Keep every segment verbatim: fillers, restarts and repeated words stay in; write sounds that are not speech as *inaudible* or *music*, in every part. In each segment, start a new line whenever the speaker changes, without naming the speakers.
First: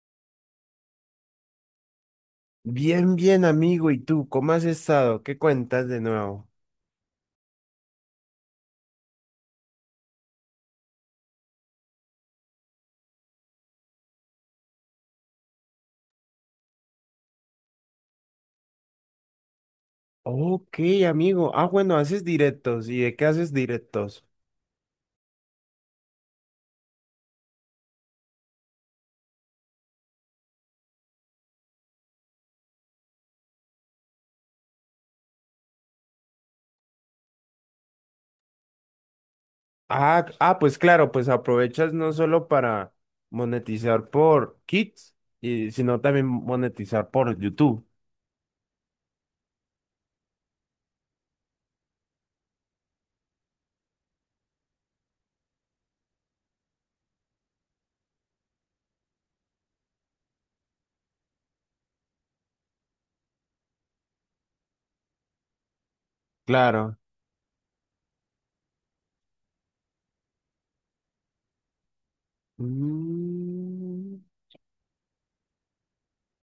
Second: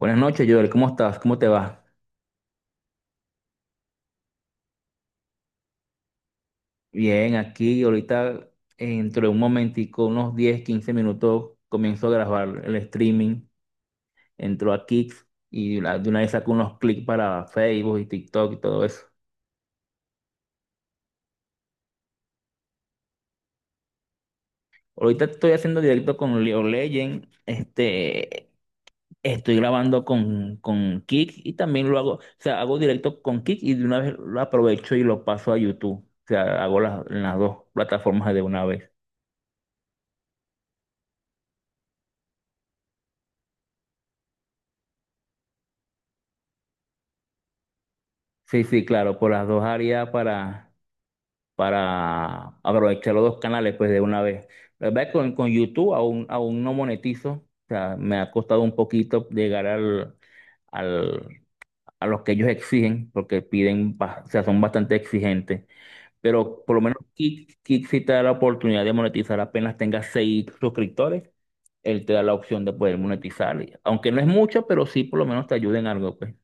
Buenas noches, Joel. ¿Cómo estás? ¿Cómo te va?
Bien, bien, amigo. ¿Y tú cómo has estado? ¿Qué cuentas de nuevo?
Bien, aquí ahorita dentro de un momentico, unos diez, quince minutos, comienzo a grabar el streaming. Entro a Kick y la- de una vez saco unos clics para Facebook y TikTok y todo eso.
Ok, amigo. Ah, bueno, haces directos. ¿Y de qué haces directos?
Ahorita estoy haciendo directo con Leo Legend. Este, estoy grabando con, con Kick y también lo hago, o sea, hago directo con Kick y de una vez lo aprovecho y lo paso a YouTube. O sea, hago las, las dos plataformas de una vez.
Ah, ah, pues claro, pues aprovechas no solo para monetizar por Kids, y, sino también monetizar por YouTube.
Sí, sí, claro, por las dos áreas para para aprovechar los dos canales pues de una vez. La verdad es que con, con YouTube aún, aún no monetizo, o sea, me ha costado un poquito llegar al, al, a los que ellos exigen, porque piden, ba- o sea, son bastante exigentes, pero por lo menos
Claro.
Kick, Kick sí te da la oportunidad de monetizar apenas tengas seis suscriptores, él te da la opción de poder monetizar, y- aunque no
Mm.
es mucho, pero sí por lo menos te ayuda en algo, pues.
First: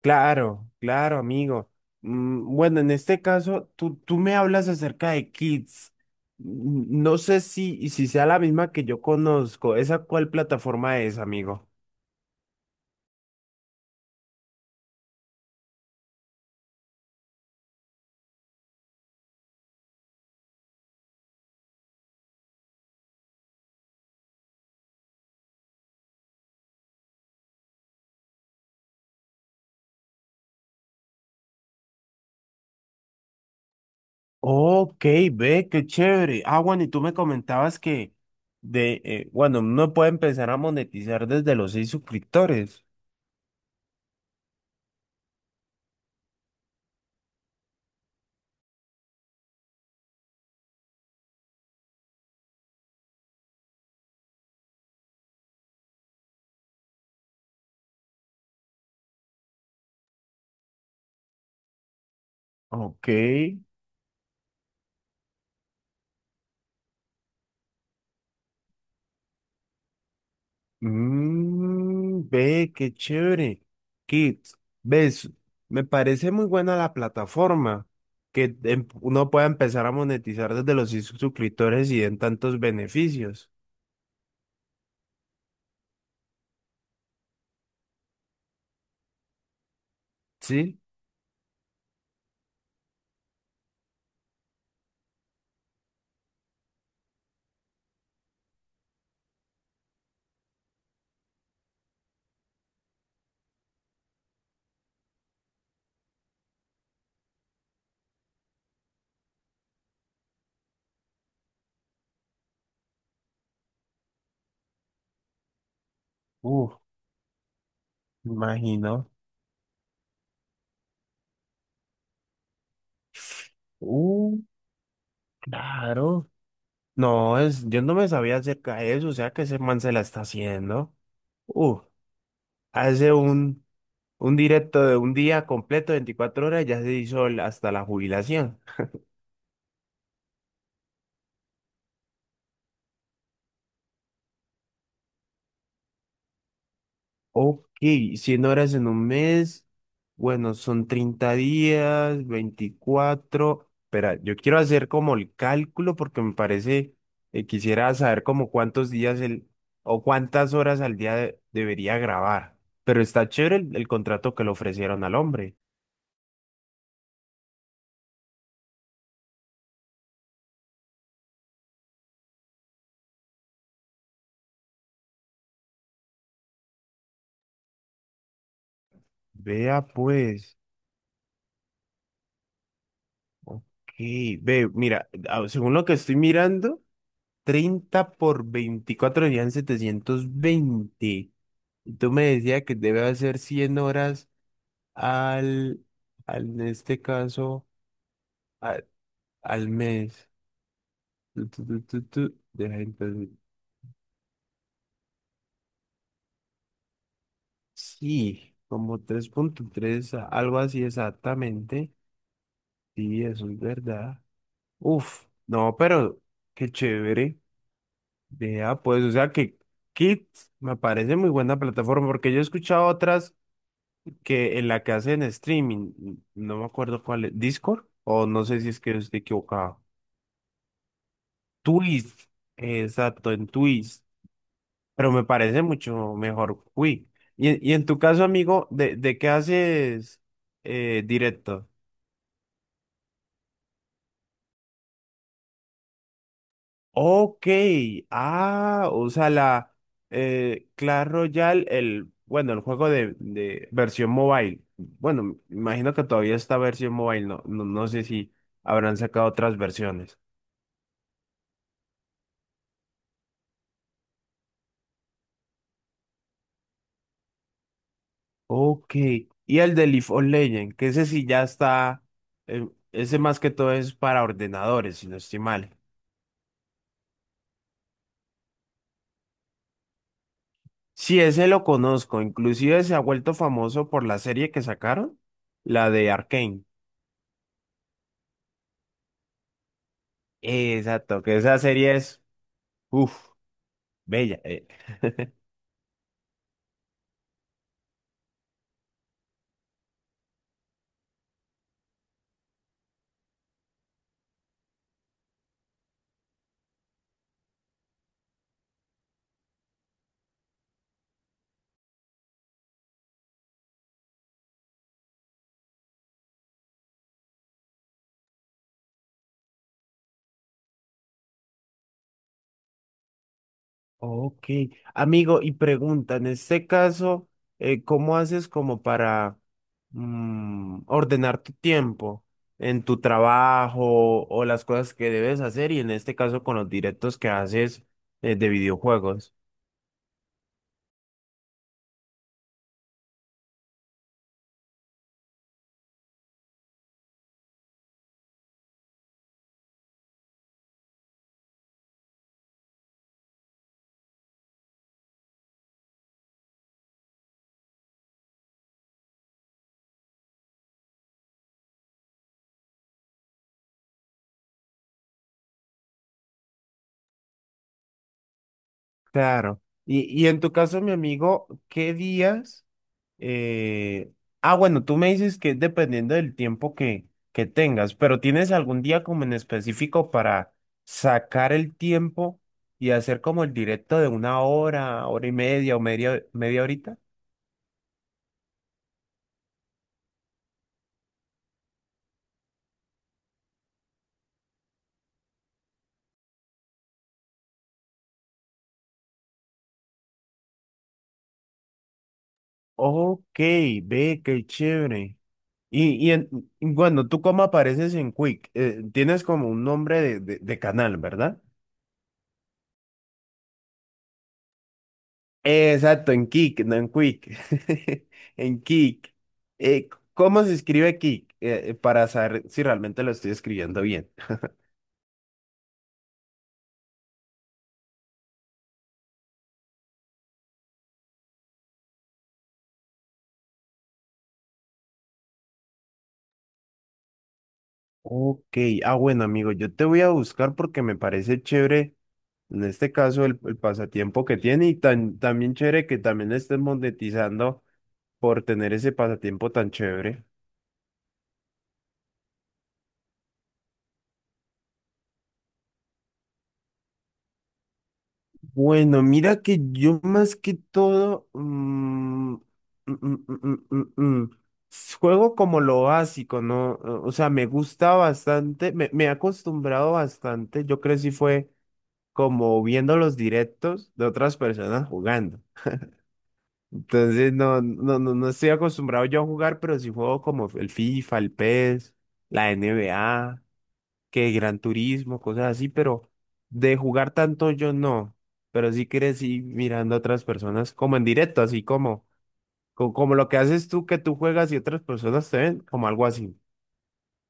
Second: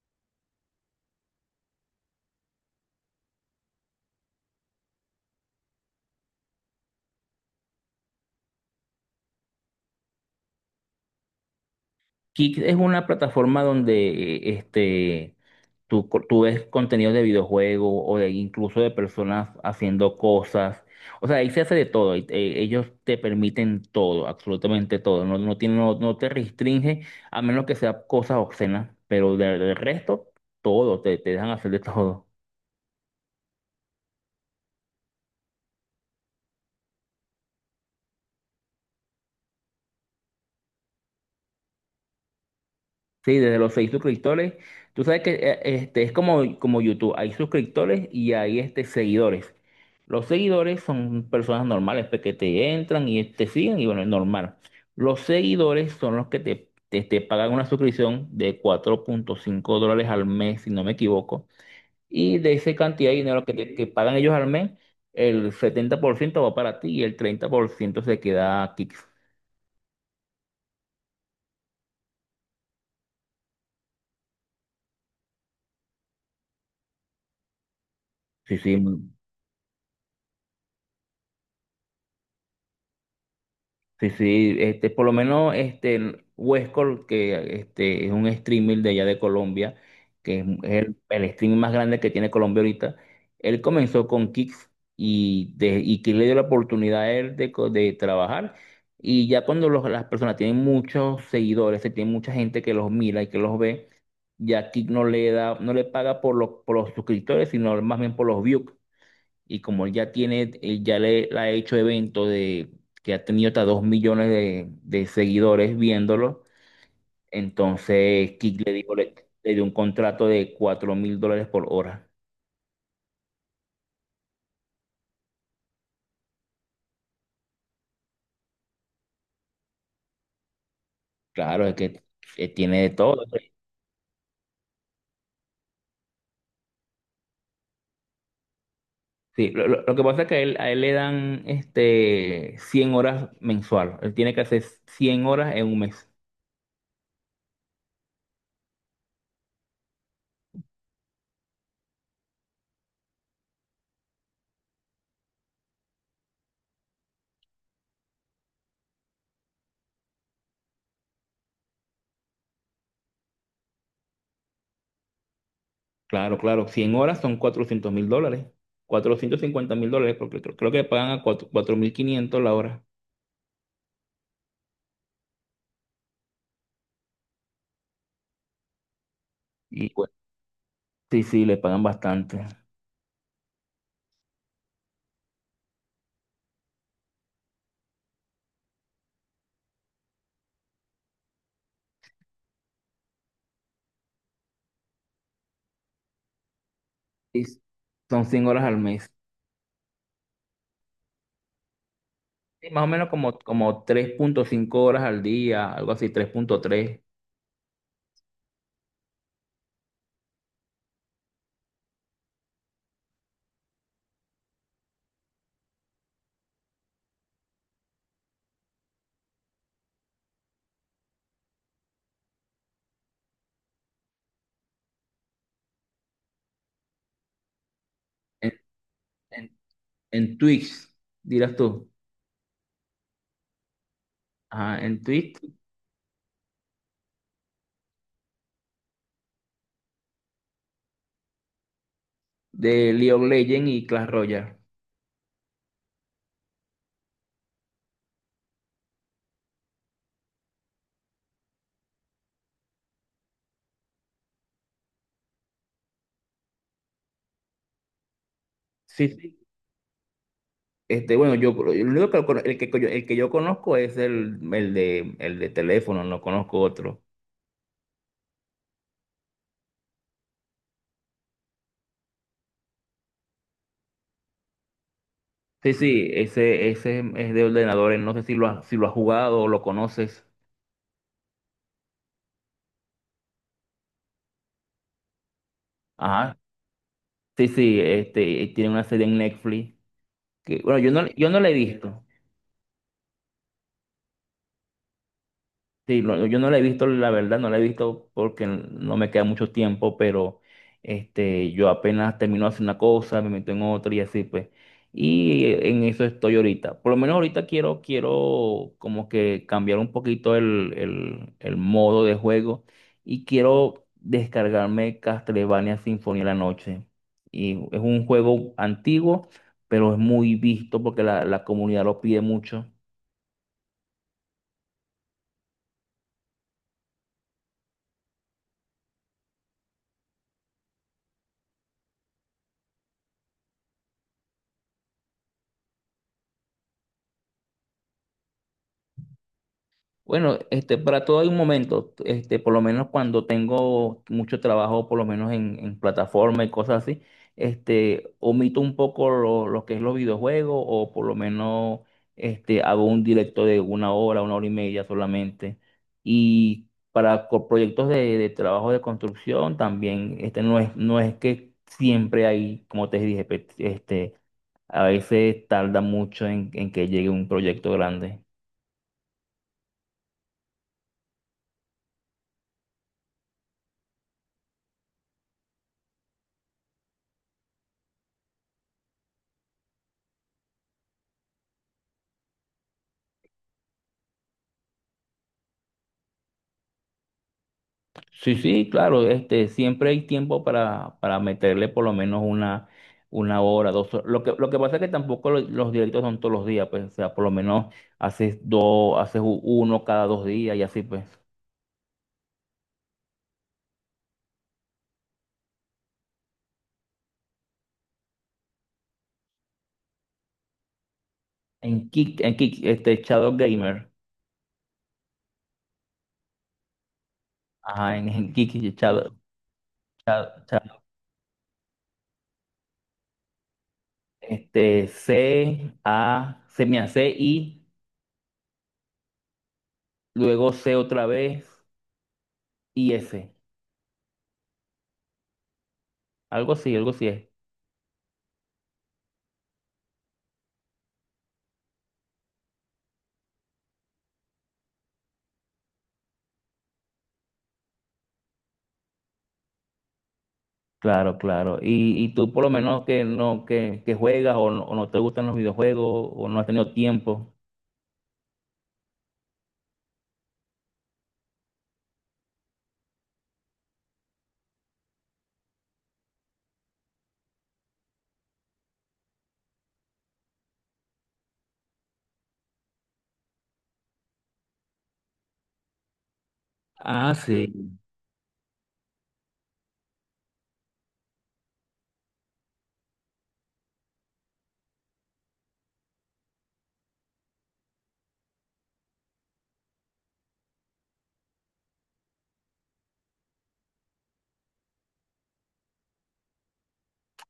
Claro, claro, amigo. Mm, Bueno, en este caso, tú, tú me hablas acerca de Kids. Mm, No sé si, si sea la misma que yo conozco. ¿Esa cuál plataforma es, amigo?
Kick es una plataforma donde eh, este Tú, co- tú ves contenidos de videojuegos o de incluso de personas haciendo cosas. O sea, ahí se hace de todo. Y, eh, ellos te permiten todo, absolutamente todo. No, no, tiene- no, no te restringe a menos que sea cosas obscenas, pero de- del resto, todo, te, te dejan hacer de todo.
Ok, ve, qué chévere. Ah, bueno, y tú me comentabas que de, eh, bueno, uno puede empezar a monetizar desde los seis suscriptores.
Sí, desde los seis suscriptores. Tú sabes que eh, este, es como, como YouTube. Hay suscriptores y hay este, seguidores. Los seguidores son personas normales pues, que te entran y te siguen y bueno, es normal. Los seguidores son los que te, te, te pagan una suscripción de cuatro punto cinco dólares al mes, si no me equivoco. Y de esa
Ok.
cantidad de dinero que, te- que pagan ellos al mes, el setenta por ciento va para ti y el treinta por ciento se queda aquí.
Mm, ve, qué chévere. Kids, ves, me parece muy buena la plataforma que
Sí, sí,
em- uno pueda empezar a monetizar desde los sus- suscriptores y den tantos beneficios.
sí, sí, este, por lo menos este el Huescol, que este, es un streamer de allá de Colombia, que es
¿Sí?
el, el streamer más grande que tiene Colombia ahorita, él comenzó con Kicks y, de, y Kix le dio la oportunidad a él de, co- de trabajar. Y ya cuando los- las personas tienen muchos seguidores, se tiene mucha gente que los mira y que los ve, ya Kix no le da, no le paga por los, por los suscriptores, sino más bien por los views. Y como él ya tiene, él ya le, le ha hecho eventos de que ha tenido hasta dos millones de, de seguidores viéndolo,
Uf, me
entonces Kick le
imagino.
dijo, le, le dio un contrato de cuatro mil dólares por hora.
Uh, claro. No, es, yo no me sabía acerca de eso, o sea que ese man se la está haciendo.
Claro, es
Uh,
que eh, tiene de
hace
todo.
un, un directo de un día completo, veinticuatro horas, ya se hizo el- hasta la jubilación.
Sí, lo, lo- lo que pasa es que a él, a él le dan este cien horas mensual. Él tiene que hacer cien horas en un mes.
Ok, cien horas en un mes, bueno, son treinta días, veinticuatro. Espera, yo quiero hacer como el cálculo porque me parece, eh, quisiera saber como cuántos días el, o cuántas horas al día de- debería grabar. Pero está chévere el, el contrato que le ofrecieron al hombre.
Claro, claro, cien horas son cuatrocientos mil dólares. Cuatrocientos cincuenta mil dólares, porque creo, creo que pagan a cuatro- mil quinientos la hora.
Vea pues,
Sí, sí, le pagan bastante.
ok, ve, mira, ah, según lo que estoy mirando, treinta por veinticuatro serían setecientos veinte. Y tú me decías que debe hacer cien horas al, al en este
Y
caso,
son cinco horas al
al,
mes.
al mes. Tu, tu, tu, tu, tu,
Sí,
deja
más o menos
entonces.
como, como tres punto cinco horas al día, algo así, tres punto tres.
Sí, como tres punto tres, a- algo así exactamente. Sí, eso es verdad. Uf, no, pero qué chévere. Vea, pues, o sea que Kids me parece muy buena plataforma porque yo he escuchado otras que en la que hacen streaming, no me acuerdo cuál es, Discord, o no
En,
sé si es que estoy
en,
equivocado.
en Twitch, dirás tú.
Twist, exacto, en Twist,
Ajá, en
pero me
Twitch
parece mucho mejor Quick. Y, y en tu caso, amigo, ¿de, de qué haces eh, directo?
de League of Legends y Clash Royale.
Ok, ah, o sea, la eh, Clash Royale, el, bueno, el juego de, de versión mobile. Bueno, me imagino que todavía está versión mobile, no, no, no sé si habrán
Sí,
sacado
sí.
otras versiones.
Este, bueno, yo el único que, lo cono- el que, yo- el que yo conozco es el, el de, el de teléfono, no conozco otro.
Ok. Y el de League of Legends, que ese sí ya está, eh, ese más que todo es para ordenadores, si no estoy
Sí,
mal.
sí, ese, ese es de ordenadores, no sé si lo has, si lo has jugado o lo conoces.
Sí, ese lo conozco, inclusive se ha vuelto famoso por la serie que sacaron, la de
Ajá.
Arcane.
Sí, sí, este, tiene una serie en Netflix. Que, bueno, yo no,
Exacto,
yo
que
no la he
esa serie
visto.
es, uff, bella. eh. *laughs*
Sí, lo- yo no la he visto, la verdad, no la he visto porque no me queda mucho tiempo, pero este, yo apenas termino de hacer una cosa, me meto en otra y así pues. Y eh, en eso estoy ahorita. Por lo menos ahorita quiero, quiero como que cambiar un poquito el, el, el modo de juego y quiero descargarme Castlevania Sinfonía de la Noche. Y es un juego antiguo, pero es muy visto porque la, la comunidad lo pide mucho.
Ok, amigo, y pregunta, en este caso, eh, ¿cómo haces como para mm, ordenar tu tiempo en tu trabajo o las cosas que debes hacer y en este caso con los directos que haces eh, de videojuegos?
Bueno, este, para todo hay un momento, este, por lo menos cuando tengo mucho trabajo, por lo menos en, en plataforma y cosas así, este, omito un poco lo, lo que es los videojuegos, o por lo menos este, hago un directo de una hora, una hora y media solamente. Y para co- proyectos de, de trabajo de construcción también, este, no es, no es que siempre hay, como te dije, pe- este, a veces tarda mucho en en que llegue un proyecto grande.
Claro. Y, y en tu caso, mi amigo, ¿qué días? Eh, ah, bueno, tú me dices que es dependiendo del tiempo que, que tengas, pero ¿tienes algún día como en específico para sacar el tiempo y hacer como el directo de una hora, hora y media o media, media horita?
Sí, sí, claro, este, siempre hay tiempo para, para meterle por lo menos una, una hora, dos horas. Lo que, lo que pasa es que tampoco lo- los directos son todos los días, pues, o sea, por lo menos haces dos, haces u- uno cada dos días y así, pues.
Ok, ve, qué chévere. Y, y en- y bueno, ¿tú cómo apareces en Quick? Eh, tienes como un nombre de, de, de canal, ¿verdad?
En Kick, en Kick, este, Shadow Gamer,
Exacto, en Kik, no en Quick.
ajá, en, en
*laughs*
Kick,
En Kik.
Shadow,
Eh, ¿cómo
Shadow-
se
Shadow,
escribe Kik? Eh, eh, para saber si realmente lo estoy escribiendo bien.
este, C, A, se me hace I, luego C otra vez y S, algo así, algo así es.
Ok, ah, bueno, amigo, yo te voy a buscar porque me parece chévere, en este caso, el, el pasatiempo que tiene y tan, también chévere que también estés monetizando por tener ese pasatiempo tan chévere.
Claro, claro. Y, y tú por lo menos que no que, que juegas o no, o no te gustan los videojuegos o no has tenido tiempo.
Bueno, mira que yo más que todo mm, mm, mm, mm, mm, mm, mm, s- juego como lo básico, ¿no? O sea, me gusta bastante, me, me he acostumbrado bastante. Yo crecí fue como viendo los directos de otras personas jugando.
Ah,
Entonces,
sí.
no, no, no, no estoy acostumbrado yo a jugar, pero sí juego como el FIFA, el P E S, la N B A que Gran Turismo, cosas así, pero de jugar tanto yo no, pero sí crecí mirando a otras personas como en directo, así como, co- como, lo que haces tú que tú juegas y otras personas te ven, como algo así.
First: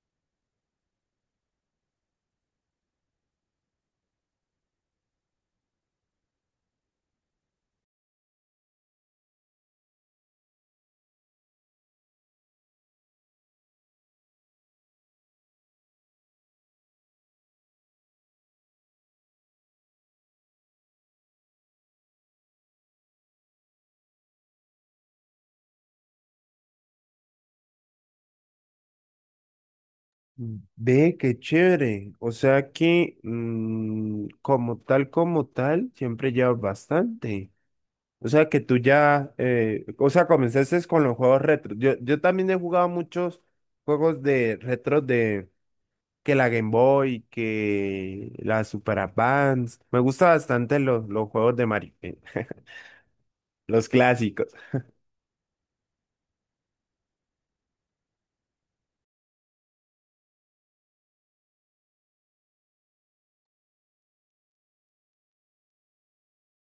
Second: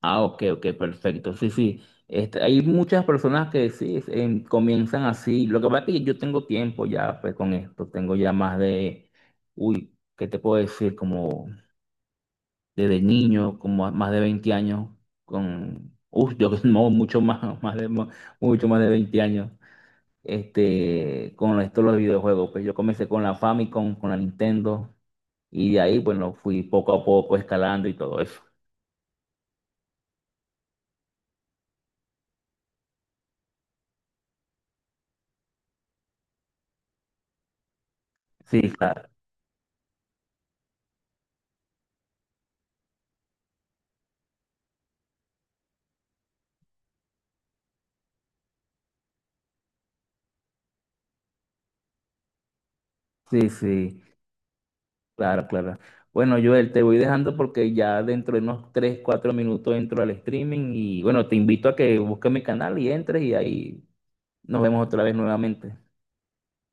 Ah, ok, ok, perfecto. Sí, sí. Este, hay muchas personas que sí es- em, comienzan así. Lo que pasa es que yo tengo tiempo ya pues con esto. Tengo ya más de, uy, ¿qué te puedo decir? Como desde niño, como a- más de veinte años con, uy, yo *laughs* no, mucho más, más de, mucho más de veinte años. este, con esto los videojuegos. Pues yo comencé con la Famicom, con la Nintendo, y de ahí, bueno, fui poco a poco escalando y todo eso.
Ve, qué chévere. O sea que mm, como tal, como tal, siempre llevas bastante. O sea que
Sí,
tú
claro,
ya, eh, o sea, comenzaste con los juegos retro. Yo, yo también he jugado muchos juegos de retro de que la Game Boy, que la Super Advance. Me gusta bastante los, los juegos de Mario, eh,
sí,
los
sí,
clásicos.
claro, claro. Bueno, Joel, te voy dejando porque ya dentro de unos tres cuatro minutos entro al streaming y bueno, te invito a que busques mi canal y entres y ahí nos vemos otra vez nuevamente.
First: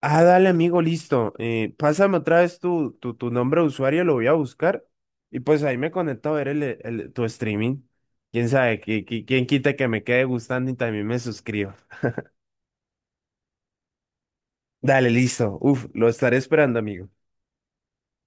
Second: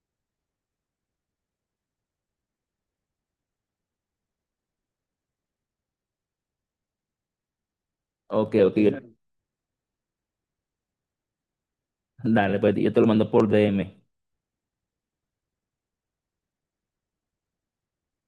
Ah, dale, amigo, listo. Eh, pásame otra vez tu, tu, tu nombre de usuario, lo voy a buscar. Y pues ahí me conecto a ver el, el- tu streaming. Quién
Ok, ok.
sabe, qui- qui- quién quita que me quede gustando y también me suscribo.
Dale, pues yo te lo mando por D M.
Dale, listo. Uf, lo estaré esperando, amigo.